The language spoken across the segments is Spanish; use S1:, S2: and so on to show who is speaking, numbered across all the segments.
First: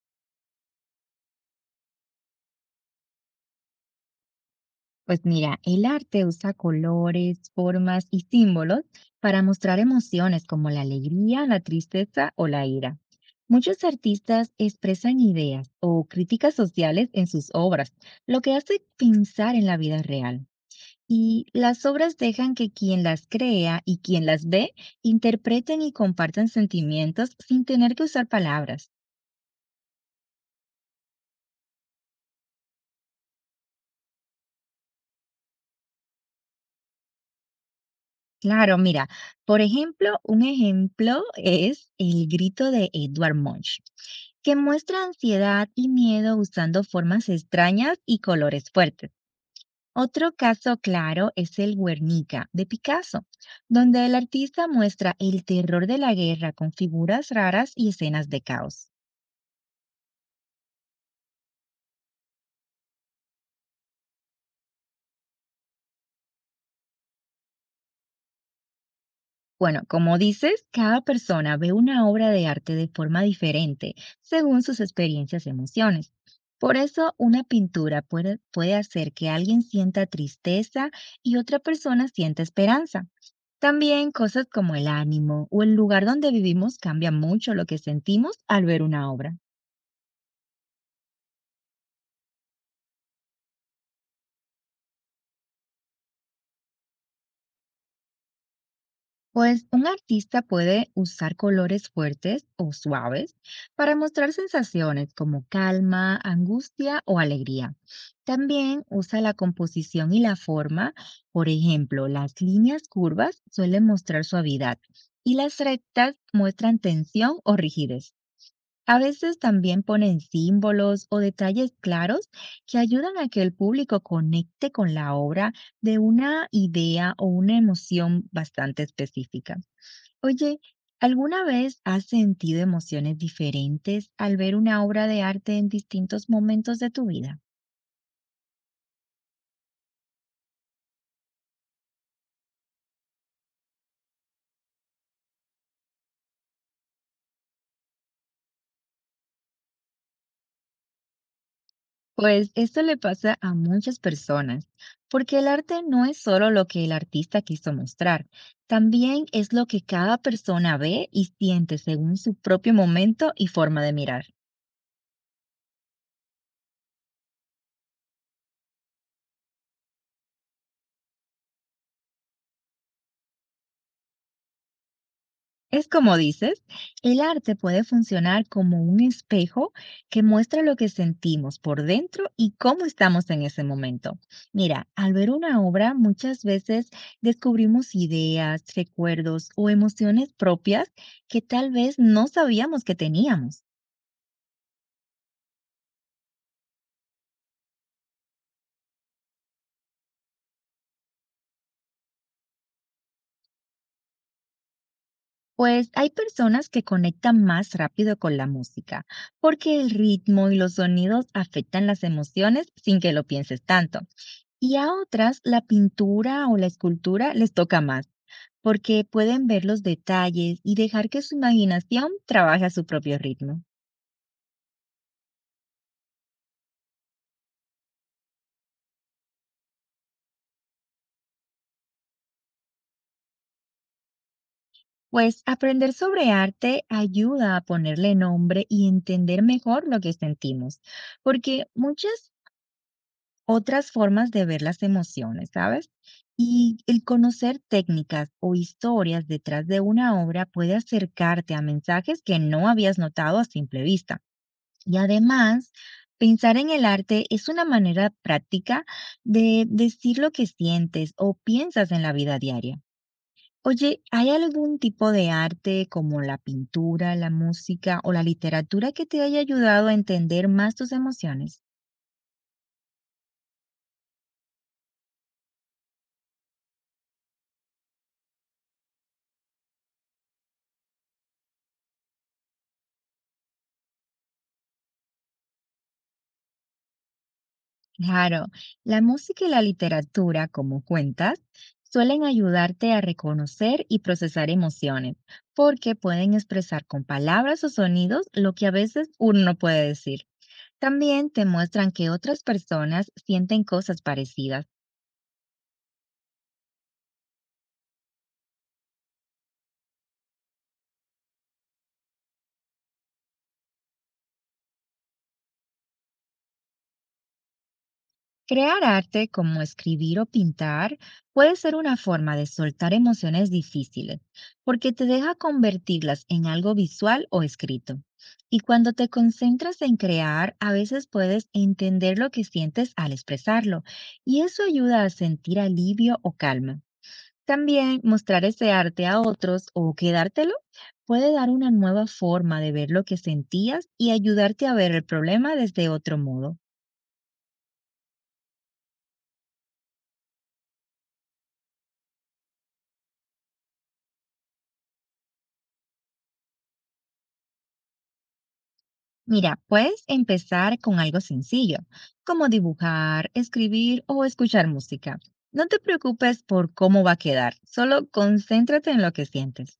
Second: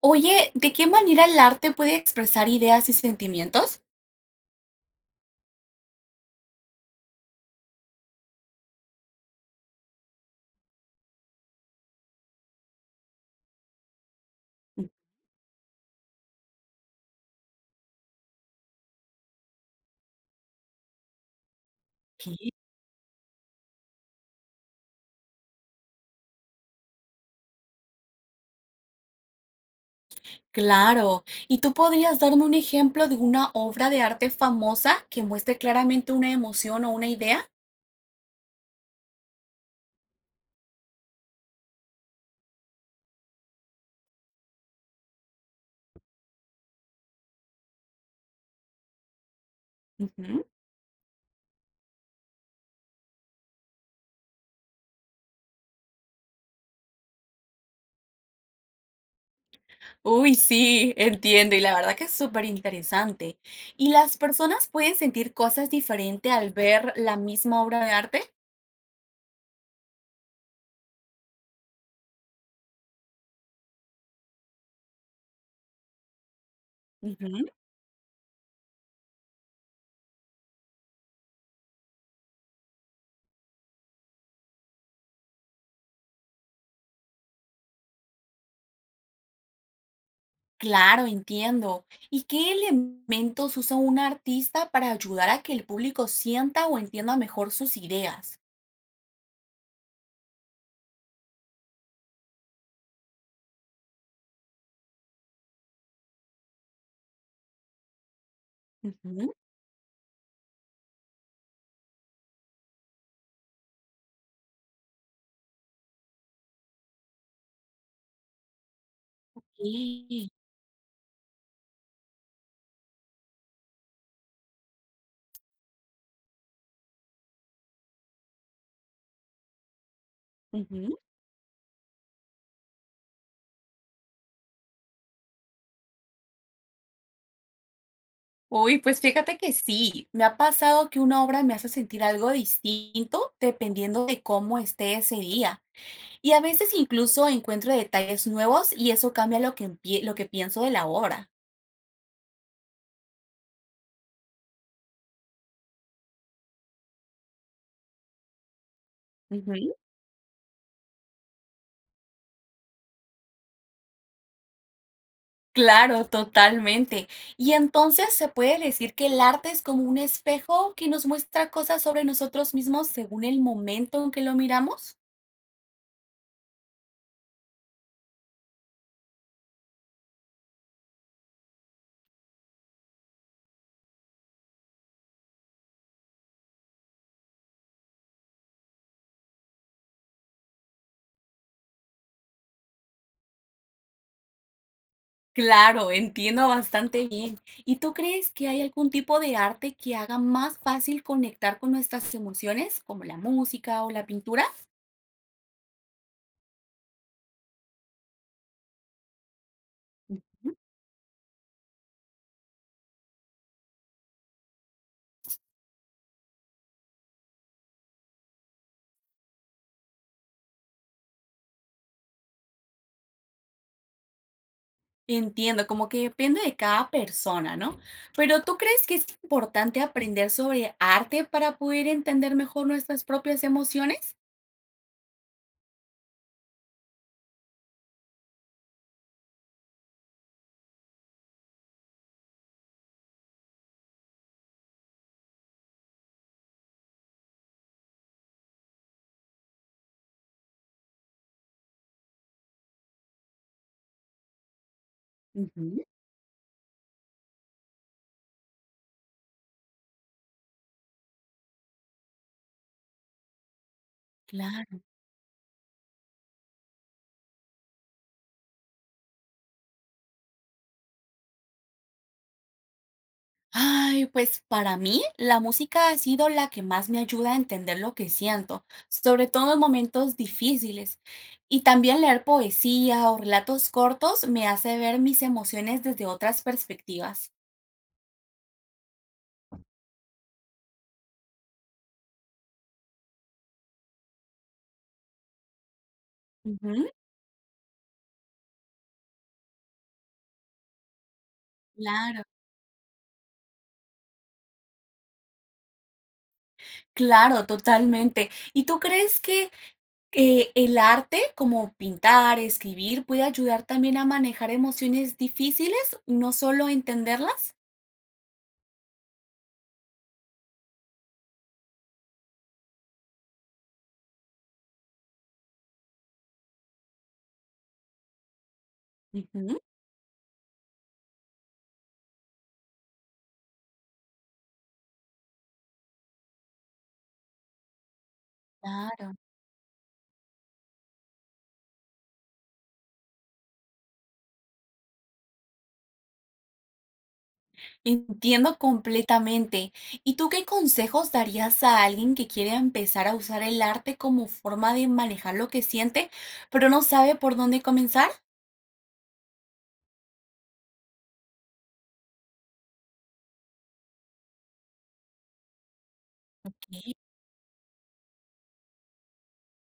S1: Oye, ¿de qué manera el arte puede expresar ideas y sentimientos?
S2: Pues mira, el arte usa colores, formas y símbolos para mostrar emociones como la alegría, la tristeza o la ira. Muchos artistas
S1: Mm,
S2: expresan ideas o críticas sociales en sus obras, lo que hace pensar en la vida real. Y las obras
S1: ok.
S2: dejan que quien las crea y quien las ve interpreten y compartan sentimientos sin tener que usar palabras.
S1: Claro. ¿Y tú podrías darme un ejemplo de una obra de arte famosa que muestre claramente una emoción o una idea?
S2: Claro, mira, por ejemplo, un ejemplo es el grito de Edward Munch, que muestra ansiedad y miedo usando formas extrañas y colores fuertes. Otro
S1: Ujú.
S2: caso claro es el Guernica de Picasso, donde el artista muestra el terror de la guerra con figuras raras y escenas de caos.
S1: Uy, sí, entiendo. Y la verdad que es súper interesante. ¿Y las personas pueden sentir cosas diferentes al ver la misma obra de arte?
S2: Bueno, como dices, cada persona ve una obra de arte de forma diferente según sus experiencias y emociones. Por eso, una
S1: Ujú.
S2: pintura puede hacer que alguien sienta tristeza y otra persona sienta esperanza. También cosas como el ánimo o el lugar donde vivimos cambian mucho lo que sentimos al ver una obra.
S1: Claro, entiendo. ¿Y qué elementos usa un artista para ayudar a que el público sienta o entienda mejor sus ideas?
S2: Pues un artista puede usar colores fuertes o suaves para mostrar sensaciones como calma, angustia o alegría. También usa la
S1: Ujú.
S2: composición y la forma. Por ejemplo, las líneas curvas suelen mostrar suavidad y las rectas muestran tensión o rigidez. A veces también ponen
S1: Sí.
S2: símbolos o detalles claros que ayudan a que el público conecte con la obra de una idea o una emoción bastante específica. Oye,
S1: Ujú.
S2: ¿alguna vez has sentido emociones diferentes al ver una obra de arte en distintos momentos de tu vida?
S1: Uy, pues fíjate que sí, me ha pasado que una obra me hace sentir algo distinto dependiendo de cómo esté ese día. Y a veces incluso encuentro detalles nuevos y eso cambia lo que pienso de la obra.
S2: Pues esto le pasa a muchas personas, porque el arte no es solo lo que el artista quiso mostrar, también es lo
S1: Ujú.
S2: que cada persona ve y siente según su propio momento y forma de mirar.
S1: Claro, totalmente. Y entonces se puede decir que el arte es como un espejo que nos muestra cosas sobre nosotros mismos según el momento en que lo miramos.
S2: Es como dices, el arte puede funcionar como un espejo que muestra lo que sentimos por dentro y cómo estamos en ese momento. Mira, al ver una obra muchas veces descubrimos ideas, recuerdos o emociones propias que tal vez no sabíamos que teníamos.
S1: Claro, entiendo bastante bien. ¿Y tú crees que hay algún tipo de arte que haga más fácil conectar con nuestras emociones, como la música o la pintura?
S2: Pues hay personas que conectan más rápido con la música, porque el ritmo y
S1: Ujú.
S2: los sonidos afectan las emociones sin que lo pienses tanto. Y a otras, la pintura o la escultura les toca más, porque pueden ver los detalles y dejar que su imaginación trabaje a su propio ritmo.
S1: Entiendo, como que depende de cada persona, ¿no? Pero ¿tú crees que es importante aprender sobre arte para poder entender mejor nuestras propias emociones?
S2: Pues aprender sobre arte ayuda a ponerle nombre y entender mejor lo que sentimos, porque muchas otras formas de ver las emociones, ¿sabes? Y el conocer técnicas o historias detrás de una obra puede acercarte a mensajes que no habías notado a simple vista. Y además,
S1: Ujú.
S2: pensar en el arte es una manera práctica de decir lo que sientes o piensas en la vida diaria. Oye, ¿hay algún
S1: Claro.
S2: tipo de arte como la pintura, la música o la literatura que te haya ayudado a entender más tus emociones?
S1: Ay, pues para mí la música ha sido la que más me ayuda a entender lo que siento, sobre todo en momentos difíciles. Y también leer poesía o relatos cortos me hace ver mis emociones desde otras perspectivas.
S2: Claro, la música y la literatura, como cuentas, suelen ayudarte a reconocer y procesar emociones, porque pueden expresar
S1: Ujú,
S2: con palabras o sonidos lo que a veces uno no puede decir. También te muestran que
S1: claro,
S2: otras personas sienten cosas parecidas.
S1: claro, totalmente. ¿Y tú crees que el arte, como pintar, escribir, puede ayudar también a manejar emociones difíciles, no solo entenderlas?
S2: Crear arte como escribir o pintar puede ser una forma de soltar emociones difíciles, porque te deja convertirlas en algo visual o escrito. Y cuando te
S1: Ujú,
S2: concentras en crear, a veces puedes entender lo que sientes al expresarlo, y eso ayuda a sentir alivio o calma. También mostrar ese arte
S1: claro.
S2: a otros o quedártelo puede dar una nueva forma de ver lo que sentías y ayudarte a ver el problema desde otro modo.
S1: Entiendo completamente. ¿Y tú qué consejos darías a alguien que quiere empezar a usar el arte como forma de manejar lo que siente, pero no sabe por dónde comenzar?
S2: Mira, puedes empezar con algo sencillo, como dibujar, escribir o escuchar música. No te preocupes por
S1: Sí.
S2: cómo va a quedar, solo concéntrate en lo que sientes.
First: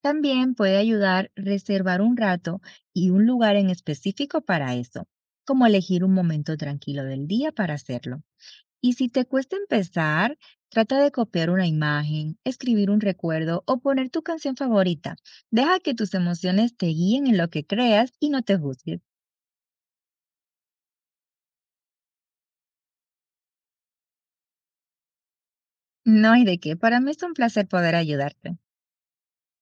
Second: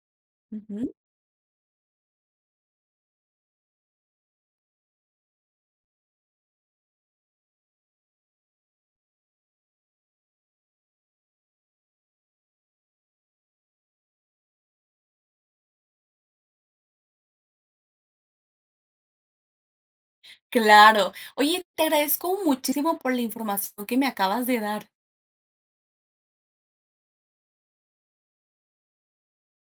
S2: También puede
S1: Ujú.
S2: ayudar reservar un rato y un lugar en específico para eso, como elegir un momento tranquilo del día para hacerlo. Y si te cuesta empezar, trata de copiar una imagen, escribir un recuerdo o poner tu canción favorita. Deja que tus emociones te guíen en lo que creas y no te juzgues.
S1: Claro. Oye, te agradezco muchísimo por la información que me acabas de dar.
S2: No hay de qué, para mí es un placer poder ayudarte.